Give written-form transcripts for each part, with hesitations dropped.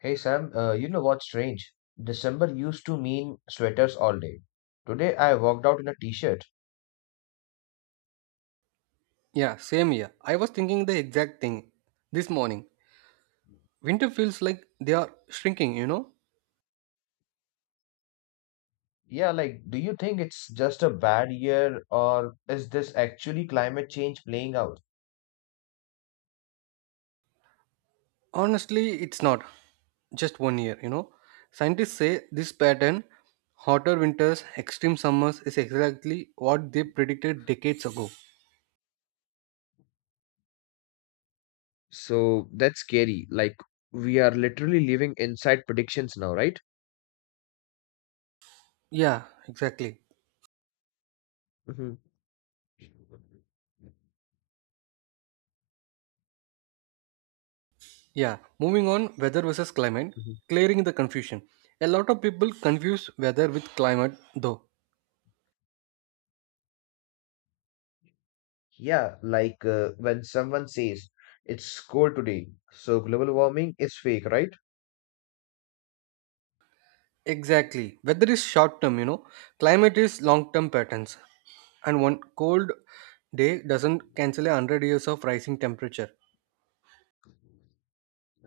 Hey Sam, you know what's strange? December used to mean sweaters all day. Today I walked out in a t-shirt. Yeah, same here. I was thinking the exact thing this morning. Winter feels like they are shrinking, you know? Yeah, like, do you think it's just a bad year or is this actually climate change playing out? Honestly, it's not. Just one year, you know? Scientists say this pattern, hotter winters, extreme summers, is exactly what they predicted decades ago. So that's scary. Like we are literally living inside predictions now, right? Yeah, exactly. hmm Yeah, moving on, weather versus climate, hmm clearing the confusion. A lot of people confuse weather with climate, though. Yeah, like when someone says it's cold today, so global warming is fake, right? Exactly. Weather is short term, you know. Climate is long term patterns. And one cold day doesn't cancel a 100 years of rising temperature.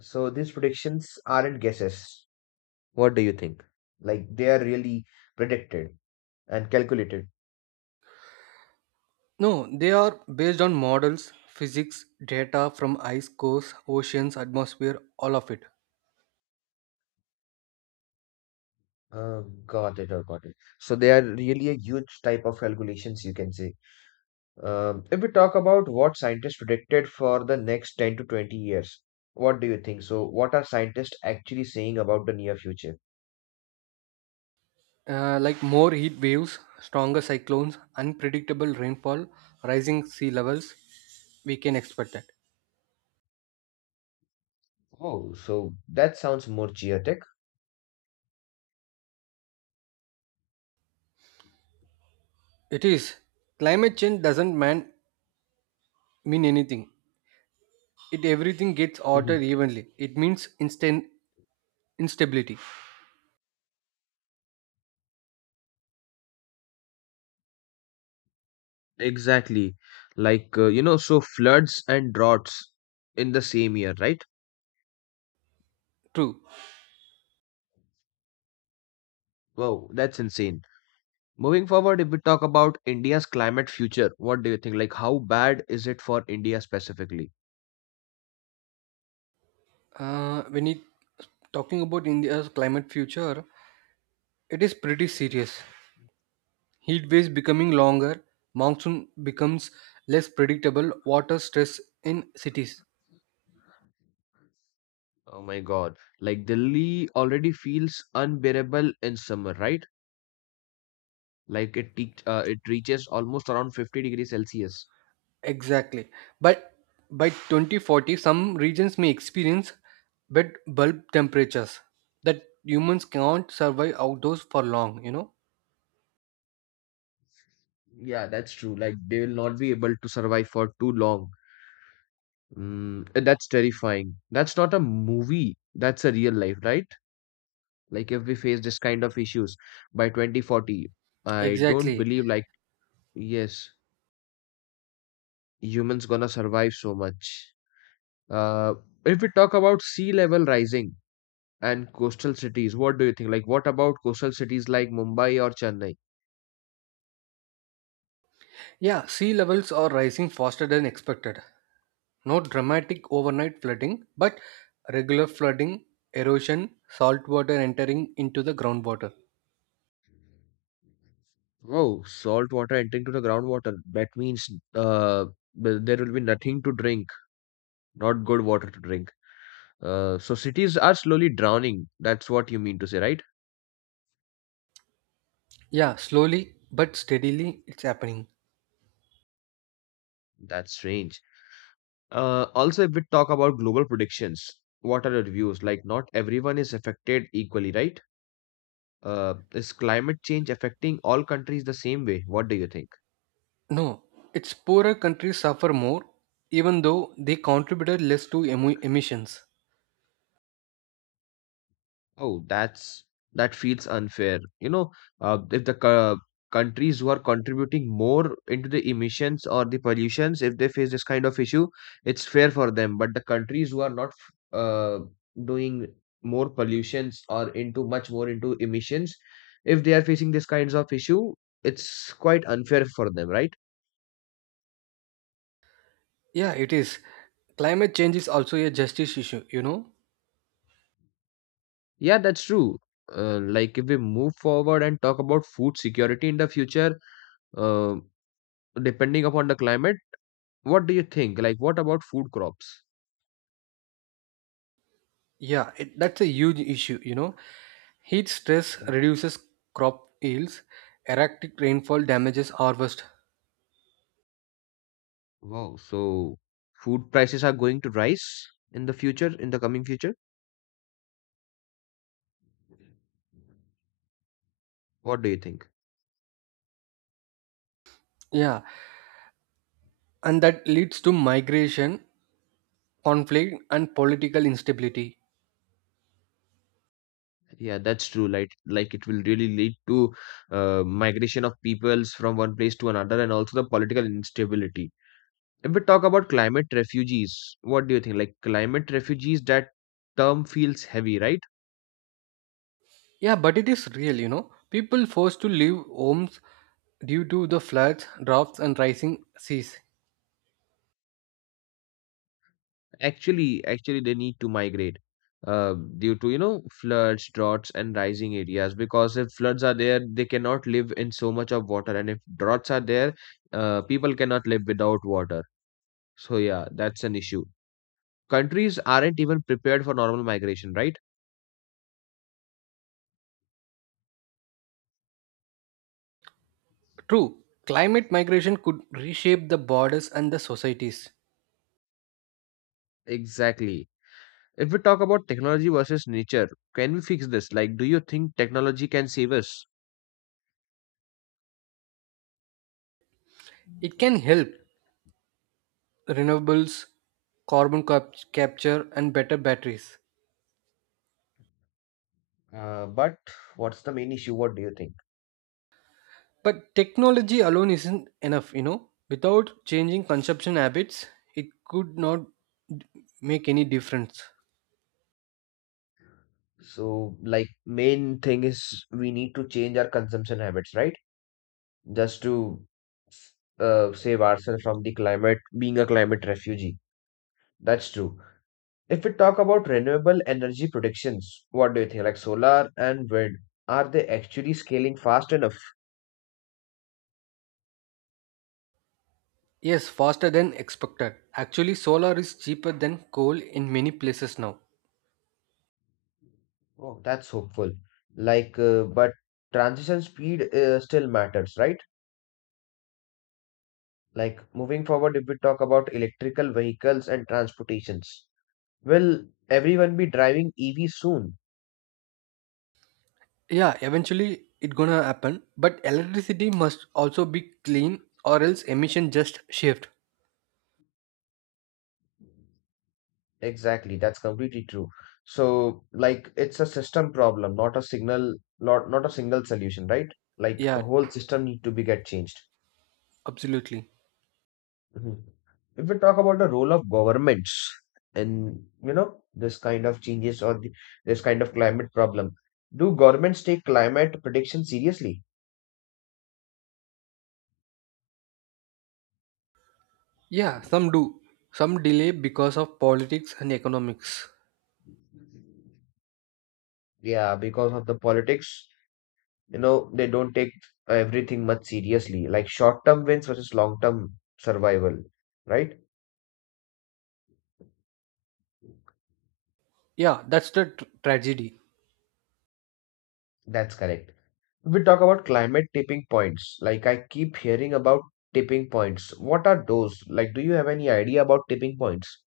So these predictions aren't guesses. What do you think? Like they are really predicted and calculated. No, they are based on models, physics, data from ice cores, oceans, atmosphere, all of it. Uh, got it. So they are really a huge type of calculations, you can say. If we talk about what scientists predicted for the next 10 to 20 years, what do you think? So what are scientists actually saying about the near future? Like more heat waves, stronger cyclones, unpredictable rainfall, rising sea levels, we can expect that. Oh, so that sounds more chaotic. It is. Climate change doesn't man, mean anything. It everything gets hmm altered evenly. It means instant instability. Exactly. Like, so floods and droughts in the same year, right? True. Wow, that's insane. Moving forward, if we talk about India's climate future, what do you think? Like, how bad is it for India specifically? When it talking about India's climate future, it is pretty serious. Heat waves becoming longer, monsoon becomes less predictable, water stress in cities. Oh my God. Like, Delhi already feels unbearable in summer, right? Like, it reaches almost around 50 degrees Celsius. Exactly. But by 2040, some regions may experience wet bulb temperatures that humans cannot survive outdoors for long, you know? Yeah, that's true. Like, they will not be able to survive for too long. Mm, and that's terrifying. That's not a movie, that's a real life, right? Like, if we face this kind of issues by 2040, I don't Exactly. believe, like, yes. Humans gonna survive so much. Uh, if we talk about sea level rising and coastal cities, what do you think? Like, what about coastal cities like Mumbai or Chennai? Yeah, sea levels are rising faster than expected. No dramatic overnight flooding, but regular flooding, erosion, salt water entering into the groundwater. Oh, salt water entering to the groundwater. That means uh, there will be nothing to drink, not good water to drink. So cities are slowly drowning. That's what you mean to say, right? Yeah, slowly but steadily it's happening. That's strange. Also, if we talk about global predictions, what are your views? Like, not everyone is affected equally, right? Is climate change affecting all countries the same way? What do you think? No, its poorer countries suffer more, even though they contributed less to emissions. Oh, that's that feels unfair. You know, if the co- countries who are contributing more into the emissions or the pollutions, if they face this kind of issue, it's fair for them. But the countries who are not doing more pollutions or into much more into emissions, if they are facing this kinds of issue, it's quite unfair for them, right? Yeah, it is. Climate change is also a justice issue, you know? Yeah, that's true. Like if we move forward and talk about food security in the future, uh, depending upon the climate, what do you think? Like, what about food crops? Yeah, that's a huge issue, you know? Heat stress Mhm. reduces crop yields, erratic rainfall damages harvest. Wow, so food prices are going to rise in the future, in the coming future? What do you think? Yeah, and that leads to migration, conflict, and political instability. Yeah, that's true. Like it will really lead to migration of peoples from one place to another, and also the political instability. If we talk about climate refugees, what do you think? Like climate refugees, that term feels heavy, right? Yeah, but it is real, you know. People forced to leave homes due to the floods, droughts, and rising seas. Actually, they need to migrate due to you know floods, droughts, and rising areas. Because if floods are there, they cannot live in so much of water, and if droughts are there, people cannot live without water. So yeah, that's an issue. Countries aren't even prepared for normal migration, right? True, climate migration could reshape the borders and the societies. Exactly. If we talk about technology versus nature, can we fix this? Like, do you think technology can save us? It can help renewables, carbon capture, and better batteries. But what's the main issue? What do you think? But technology alone isn't enough, you know. Without changing consumption habits, it could not d- make any difference. So, like, main thing is we need to change our consumption habits, right? Just to save ourselves from the climate, being a climate refugee. That's true. If we talk about renewable energy predictions, what do you think? Like solar and wind, are they actually scaling fast enough? Yes, faster than expected. Actually, solar is cheaper than coal in many places now. Oh, that's hopeful. Like, but transition speed still matters, right? Like, moving forward, if we talk about electrical vehicles and transportations, will everyone be driving EV soon? Yeah, eventually it gonna happen, but electricity must also be clean or else emission just shift. Exactly, that's completely true. So, like, it's a system problem, not a signal, not a single solution, right? Like, a Yeah, whole system need to be get changed. absolutely. Mhm. If we talk about the role of governments in, you know, this kind of changes or the this kind of climate problem, do governments take climate prediction seriously? Yeah, some do. Some delay because of politics and economics. Yeah, because of the politics, you know, they don't take everything much seriously, like short-term wins versus long-term survival, right? Yeah, that's the tragedy. That's correct. We talk about climate tipping points. Like I keep hearing about tipping points. What are those? Like, do you have any idea about tipping points?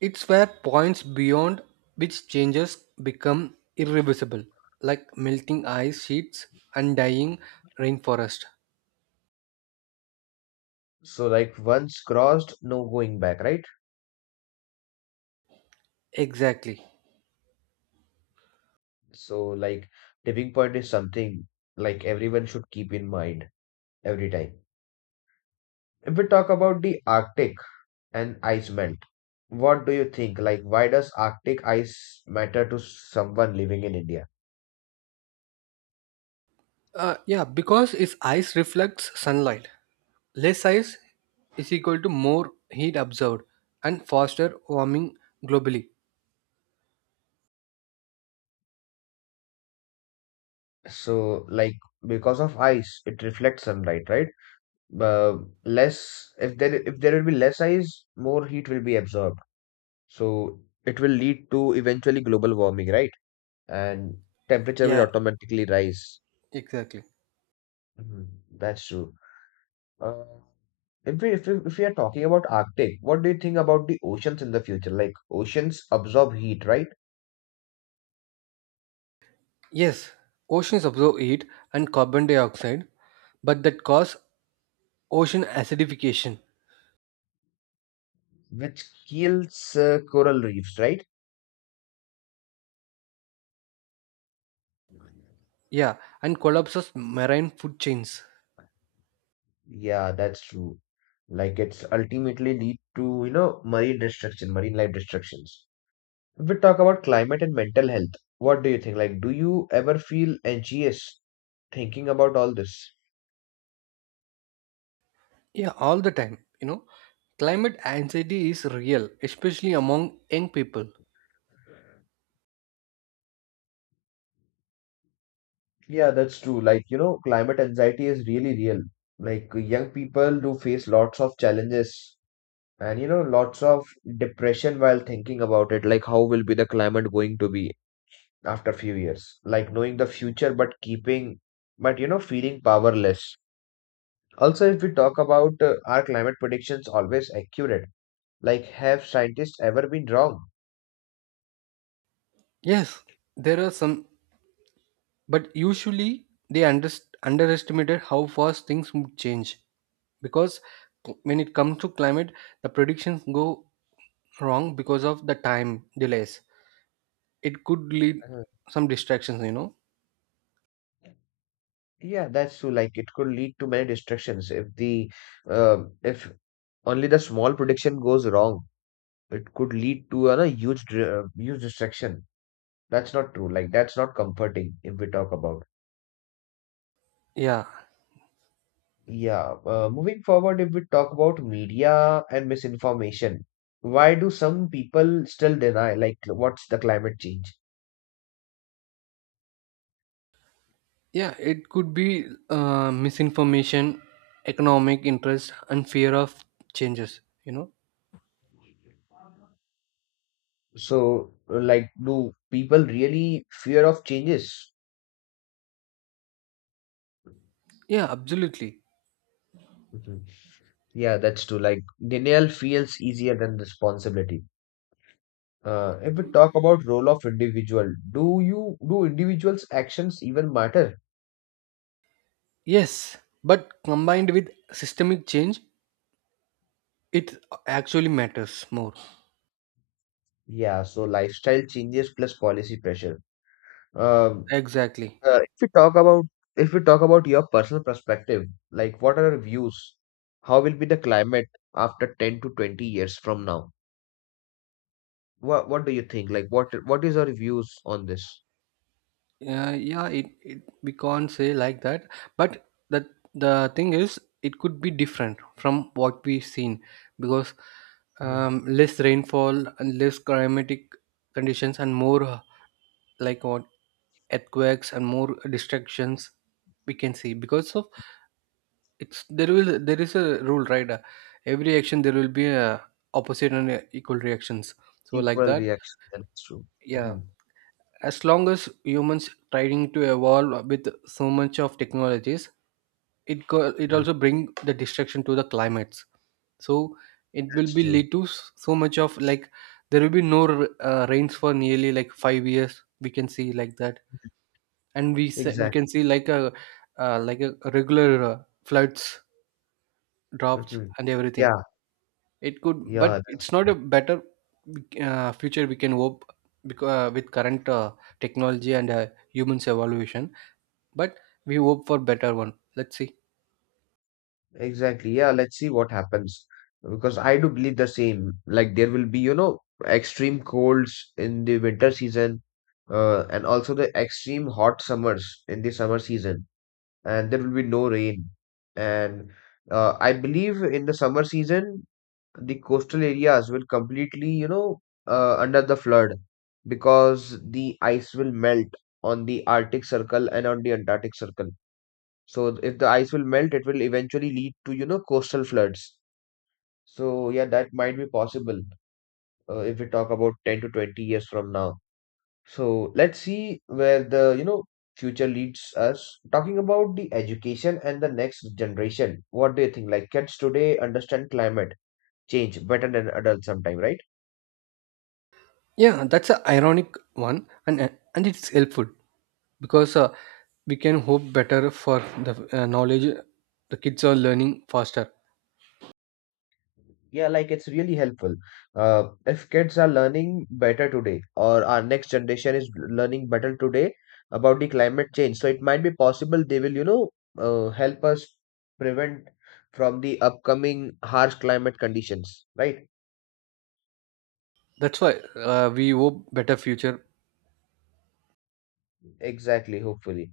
It's where points beyond which changes become irreversible, like melting ice sheets and dying rainforest. So, like, once crossed, no going back, right? Exactly. So, like, tipping point is something like everyone should keep in mind every time. If we talk about the Arctic and ice melt, what do you think? Like, why does Arctic ice matter to someone living in India? Yeah, because its ice reflects sunlight. Less ice is equal to more heat absorbed and faster warming globally. So, like, because of ice, it reflects sunlight, right? uh, less if there will be less ice, more heat will be absorbed. So it will lead to eventually global warming, right? And temperature will Yeah, automatically rise. exactly. Mhm. That's true. Uh, if we are talking about Arctic, what do you think about the oceans in the future? Like oceans absorb heat, right? Yes, oceans absorb heat and carbon dioxide, but that cause ocean acidification. Which kills coral reefs, right? Yeah, and collapses marine food chains. Yeah, that's true. Like it's ultimately lead to, you know, marine destruction, marine life destructions. If we talk about climate and mental health, what do you think? Like, do you ever feel anxious thinking about all this? Yeah, all the time. You know, climate anxiety is real, especially among young people. Yeah, that's true. Like, you know, climate anxiety is really real. Like, young people do face lots of challenges and, you know, lots of depression while thinking about it. Like, how will be the climate going to be after few years? Like, knowing the future, but you know, feeling powerless. Also, if we talk about are climate predictions always accurate? Like, have scientists ever been wrong? Yes, there are some, but usually they underestimated how fast things would change because when it comes to climate, the predictions go wrong because of the time delays. It could lead Uh, some distractions, you know. Yeah, that's true. Like it could lead to many distractions if the uh, if only the small prediction goes wrong, it could lead to a huge distraction. That's not true. Like that's not comforting if we talk about. Yeah, Yeah. Moving forward, if we talk about media and misinformation, why do some people still deny like what's the climate change? yeah, it could be misinformation, economic interest, and fear of changes, you know. So like do people really fear of changes? Yeah, absolutely. Mm-hmm. Yeah, that's true. Like denial feels easier than responsibility. If we talk about role of individual, do individuals' actions even matter? Yes, but combined with systemic change, it actually matters more. Yeah, so lifestyle changes plus policy pressure. Um, Exactly. uh, if we talk about if we talk about your personal perspective, like what are your views? How will be the climate after 10 to 20 years from now? What do you think? Like what is your views on this? Yeah. It we can't say like that, but the the thing is, it could be different from what we've seen because Mhm. Less rainfall and less climatic conditions and more like what earthquakes and more distractions we can see because of it's there will there is a rule, right? Every action there will be a opposite and equal reactions. So like Equal that, reaction. That's true. yeah. Mhm. As long as humans trying to evolve with so much of technologies, it go, it Mhm. also bring the destruction to the climates. So it will That's be true. lead to so much of like there will be no rains for nearly like 5 years. We can see like that, and we Exactly. can see like a regular floods, drops, hmm and everything. Yeah, It could, yeah, but that's it's not a better future we can hope because with current technology and humans evolution. But we hope for better one. Let's see. Exactly. Yeah, let's see what happens because I do believe the same. Like there will be, you know, extreme colds in the winter season, and also the extreme hot summers in the summer season, and there will be no rain. And I believe in the summer season, the coastal areas will completely, you know, under the flood because the ice will melt on the Arctic Circle and on the Antarctic Circle. So if the ice will melt, it will eventually lead to, you know, coastal floods. So yeah, that might be possible if we talk about 10 to 20 years from now. So let's see where the, you know, future leads us. Talking about the education and the next generation, what do you think? Like kids today understand climate change better than adults sometime, right? Yeah, that's an ironic one, and and it's helpful because we can hope better for the knowledge the kids are learning faster. Yeah, like it's really helpful. If kids are learning better today, or our next generation is learning better today about the climate change, so it might be possible they will, you know, help us prevent from the upcoming harsh climate conditions, right? That's why we hope better future. Exactly, hopefully.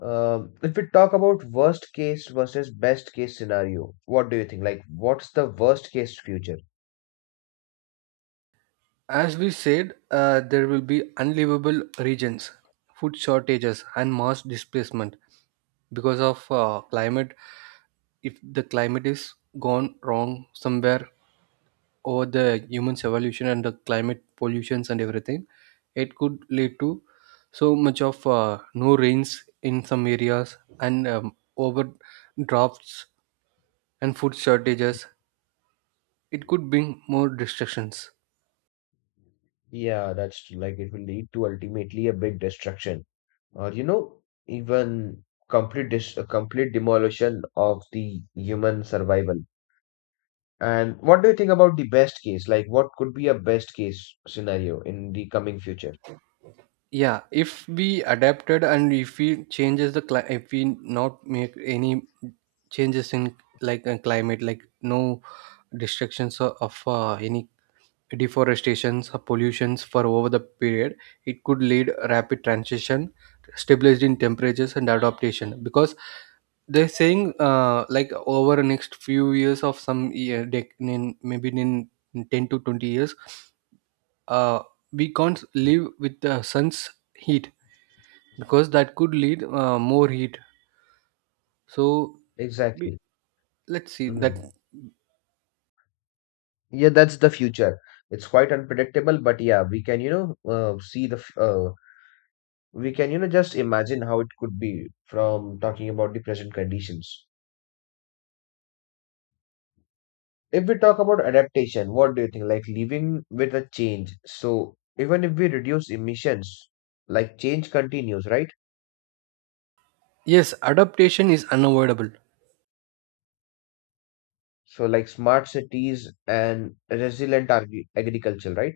If we talk about worst case versus best case scenario, what do you think? Like, what's the worst case future? As we said, there will be unlivable regions, food shortages, and mass displacement, because of climate. If the climate is gone wrong somewhere over the human's evolution and the climate pollutions and everything, it could lead to so much of no rains in some areas and over drafts and food shortages. It could bring more destructions. Yeah, that's like it will lead to ultimately a big destruction, or you know, even complete demolition of the human survival. And what do you think about the best case? Like what could be a best case scenario in the coming future? Yeah, if we adapted and if we changes the if we not make any changes in like climate, like no destructions of any deforestations or pollutions for over the period, it could lead rapid transition, stabilized in temperatures and adaptation. Because they're saying like over next few years of some year maybe in 10 to 20 years uh, we can't live with the sun's heat, because that could lead more heat. So Be- Exactly. let's see hmm that. yeah, that's the future. It's quite unpredictable, but yeah, we can you know we can you know just imagine how it could be from talking about the present conditions. If we talk about adaptation, what do you think? Like living with a change. So even if we reduce emissions, like change continues, right? Yes, adaptation is unavoidable. So like smart cities and resilient agriculture, right?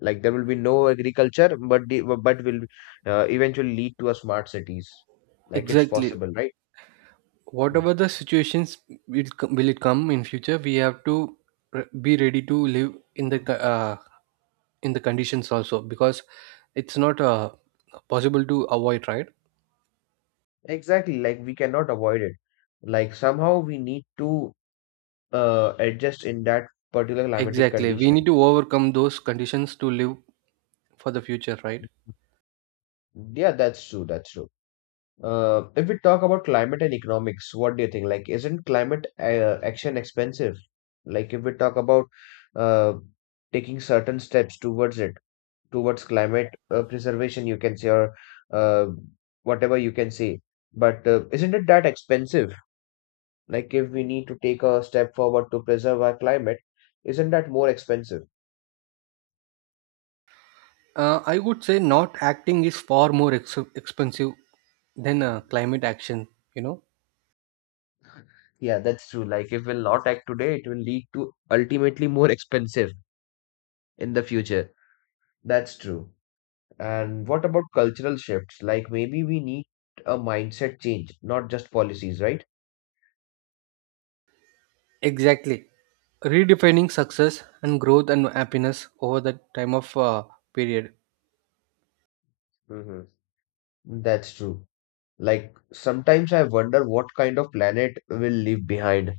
Like there will be no agriculture, but will eventually lead to a smart cities. Like it's Exactly, possible, right? Mhm. whatever the situations will it come in future, we have to be ready to live in the in the conditions also because it's not possible to avoid, right? Exactly. Like we cannot avoid it. Like somehow we need to adjust in that particular climatic Exactly, we condition. need to overcome those conditions to live for the future, right? Yeah, that's true. That's true. If we talk about climate and economics, what do you think? Like, isn't climate action expensive? Like, if we talk about uh, taking certain steps towards it, towards climate preservation, you can say, or uh, whatever you can say. But isn't it that expensive? Like, if we need to take a step forward to preserve our climate, isn't that more expensive? I would say not acting is far more expensive than climate action, you know. Yeah, that's true. Like, if we'll not act today, it will lead to ultimately more expensive in the future. That's true. And what about cultural shifts? Like maybe we need a mindset change, not just policies, right? Exactly. Redefining success and growth and happiness over the time of period. Hmm. That's true. Like sometimes I wonder what kind of planet will leave behind.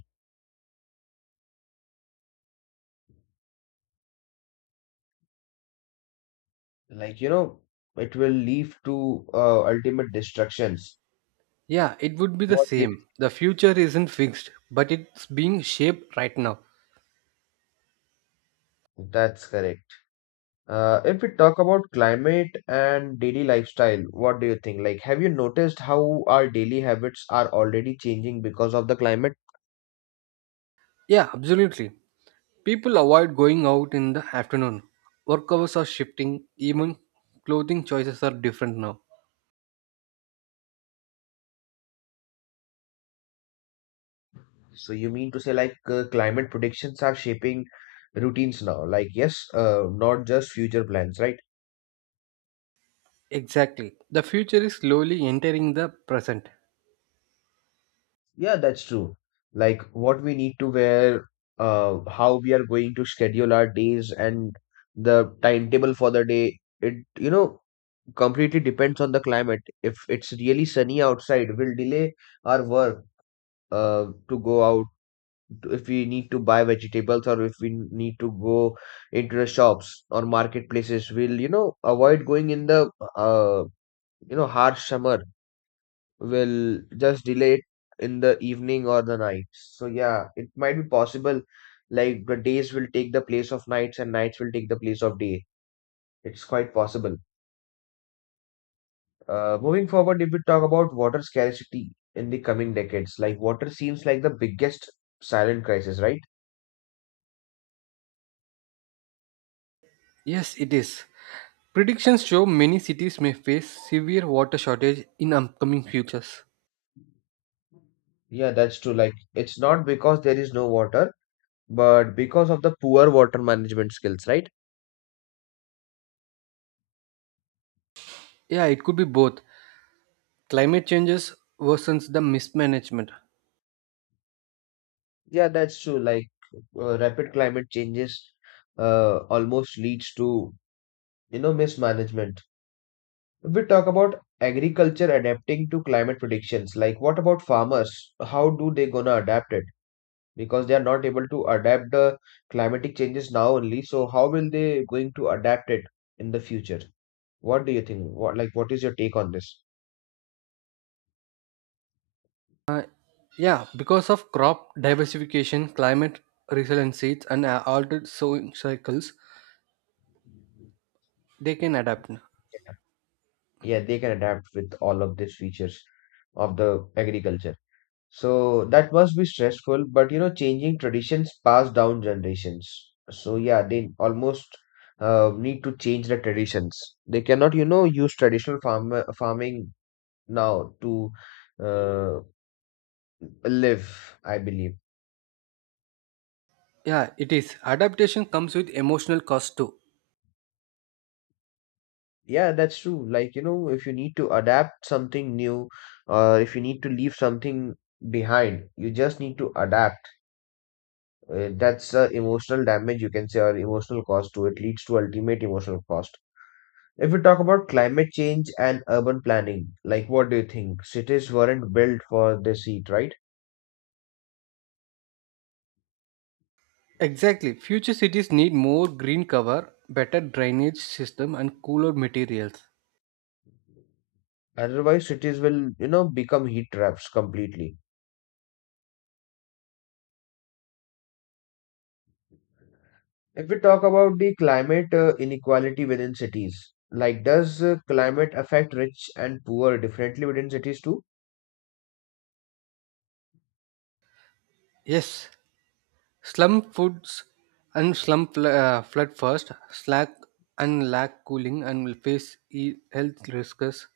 Like, it will lead to ultimate destructions. Yeah, it would be the What do you same. The future isn't fixed, but it's being shaped right now. think? That's correct. If we talk about climate and daily lifestyle, what do you think? Like, have you noticed how our daily habits are already changing because of the climate? Yeah, absolutely. People avoid going out in the afternoon. Work hours are shifting, even clothing choices are different now. So you mean to say like climate predictions are shaping routines now? Like yes, not just future plans, right? Exactly. The future is slowly entering the present. Yeah, that's true. Like what we need to wear, how we are going to schedule our days and the timetable for the day. It completely depends on the climate. If it's really sunny outside, we'll delay our work to go out if we need to buy vegetables or if we need to go into the shops or marketplaces, we'll avoid going in the uh, harsh summer. We'll just delay it in the evening or the night. So yeah, it might be possible, like the days will take the place of nights and nights will take the place of day. It's quite possible. Moving forward, if we talk about water scarcity in the coming decades, like water seems like the biggest silent crisis, right? Yes, it is. Predictions show many cities may face severe water shortage in upcoming futures. Yeah, that's true. Like, it's not because there is no water, but because of the poor water management skills, right? Yeah, it could be both. Climate changes worsens the mismanagement. Yeah, that's true. Like, rapid climate changes almost leads to, you know, mismanagement. If we talk about agriculture adapting to climate predictions, like what about farmers? How do they gonna adapt it? Because they are not able to adapt the climatic changes now only. So how will they going to adapt it in the future? What do you think? What like what is your take on this? Yeah, because of crop diversification, climate resilient seeds, and altered sowing cycles, they can adapt. Yeah, they can adapt with all of these features of the agriculture. So that must be stressful, but you know, changing traditions passed down generations. So yeah, they almost need to change the traditions. They cannot, you know, use traditional farming now to uh, live, I believe. Yeah, it is. Adaptation comes with emotional cost too. Yeah, that's true. Like, you know, if you need to adapt something new or if you need to leave something behind, you just need to adapt. That's emotional damage, you can say, or emotional cost to It leads to ultimate emotional cost. If we talk about climate change and urban planning, like what do you think? Cities weren't built for this heat, right? Exactly. Future cities need more green cover, better drainage system, and cooler materials. Otherwise, cities will, you know, become heat traps completely. If we talk about the climate inequality within cities, like does climate affect rich and poor differently within cities too? Yes, slum foods and flood first, slack and lack cooling, and will face health risks.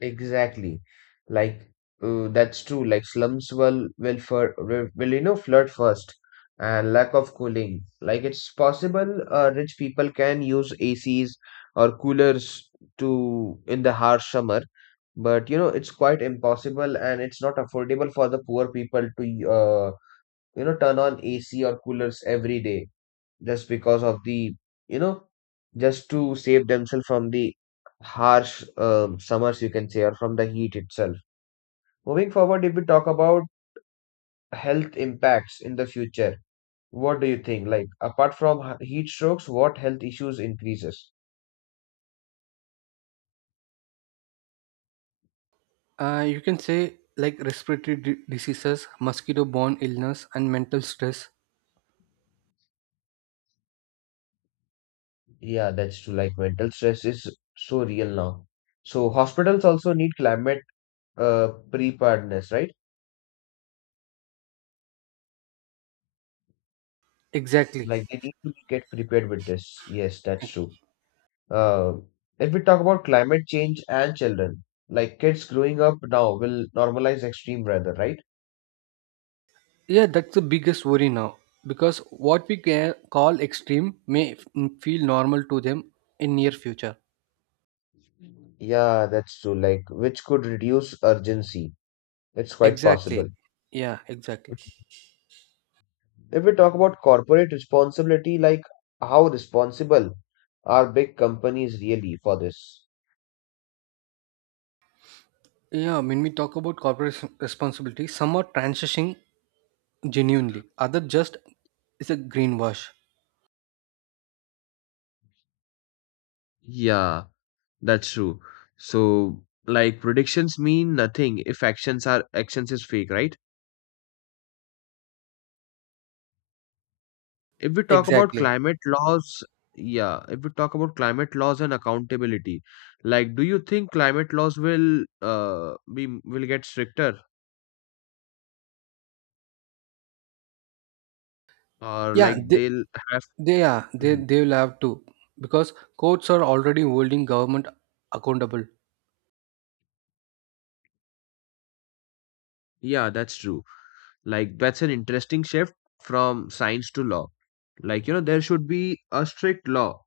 Exactly. Like that's true. Like slums will you know flood first and lack of cooling. Like it's possible, rich people can use ACs or coolers to in the harsh summer, but you know it's quite impossible and it's not affordable for the poor people to uh, you know turn on AC or coolers every day just because of the, you know, just to save themselves from the harsh summers, you can say, or from the heat itself. Moving forward, if we talk about health impacts in the future, what do you think? Like, apart from heat strokes, what health issues increases? You can say like respiratory diseases, mosquito-borne illness, and mental stress. Yeah, that's true. Like mental stress is so real now. So hospitals also need climate preparedness, right? Exactly. Like they need to get prepared with this. Yes, that's true. Uh, if we talk about climate change and children, like kids growing up now will normalize extreme weather, right? Yeah, that's the biggest worry now because what we call extreme may feel normal to them in near future. Yeah, that's true. Like, which could reduce urgency. It's quite Exactly. possible. Yeah, exactly. If we talk about corporate responsibility, like how responsible are big companies really for this? Yeah, when we talk about corporate responsibility, some are transitioning genuinely. Other just is a greenwash. Yeah, that's true. So, like predictions mean nothing if actions is fake, right? If we talk about Exactly. climate laws. Yeah, if we talk about climate laws and accountability, like do you think climate laws will be, will get stricter, or Yeah, like they, they'll have. They are. they Mhm. they will have to because courts are already holding government accountable. Yeah, that's true. Like that's an interesting shift from science to law. Like, you know, there should be a strict law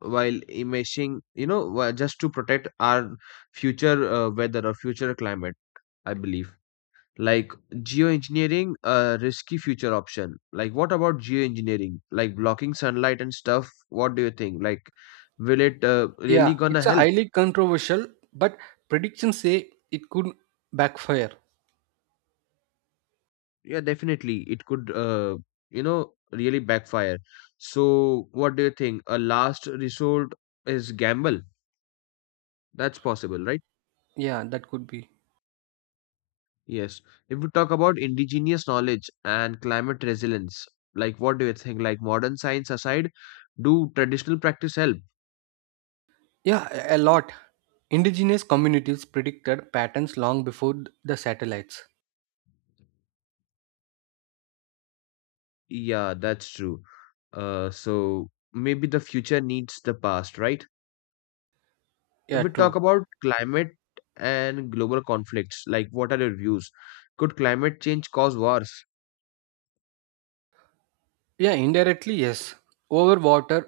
while imaging, you know, just to protect our future weather or future climate, I believe. Like geoengineering, a risky future option. Like what about geoengineering, like blocking sunlight and stuff? What do you think? Like will it really Yeah, gonna it's a help? highly controversial, but predictions say it could backfire. Yeah, definitely it could you know really backfire. So what do you think, a last resort is gamble? That's possible, right? Yeah, that could be. Yes. If we talk about indigenous knowledge and climate resilience, like what do you think? Like modern science aside, do traditional practice help? Yeah, a lot. Indigenous communities predicted patterns long before the satellites. Yeah, that's true. So maybe the future needs the past, right? If Yeah, we talk true. about climate and global conflicts, like what are your views? Could climate change cause wars? Yeah, indirectly, yes. Over water,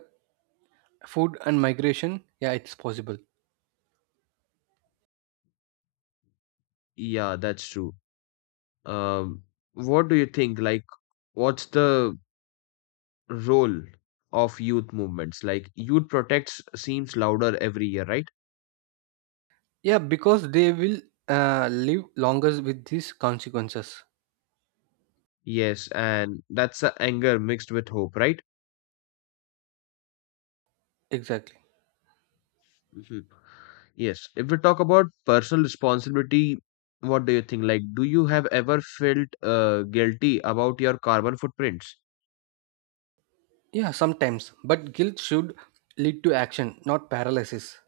food, and migration, yeah, it's possible. Yeah, that's true. Um, what do you think? Like, what's the role of youth movements? Like, youth protests seems louder every year, right? Yeah, because they will live longer with these consequences. Yes, and that's a anger mixed with hope, right? Exactly. Mhm. Yes. If we talk about personal responsibility, what do you think? Like, do you have ever felt guilty about your carbon footprints? Yeah, sometimes. But guilt should lead to action, not paralysis.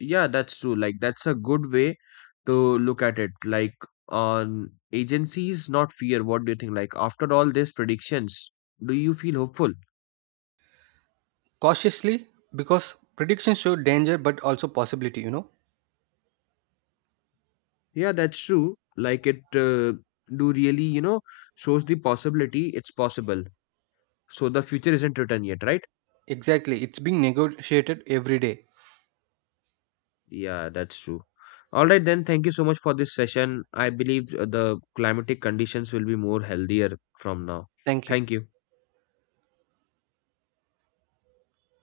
Yeah, that's true. Like, that's a good way to look at it. Like, on agencies, not fear. What do you think? Like, after all these predictions, do you feel hopeful? Cautiously, because predictions show danger but also possibility, you know? Yeah, that's true. Like, it do really, you know, shows the possibility. It's possible. So the future isn't written yet, right? Exactly. It's being negotiated every day. Yeah, that's true. All right, then. Thank you so much for this session. I believe the climatic conditions will be more healthier from now. Thank you. Thank you.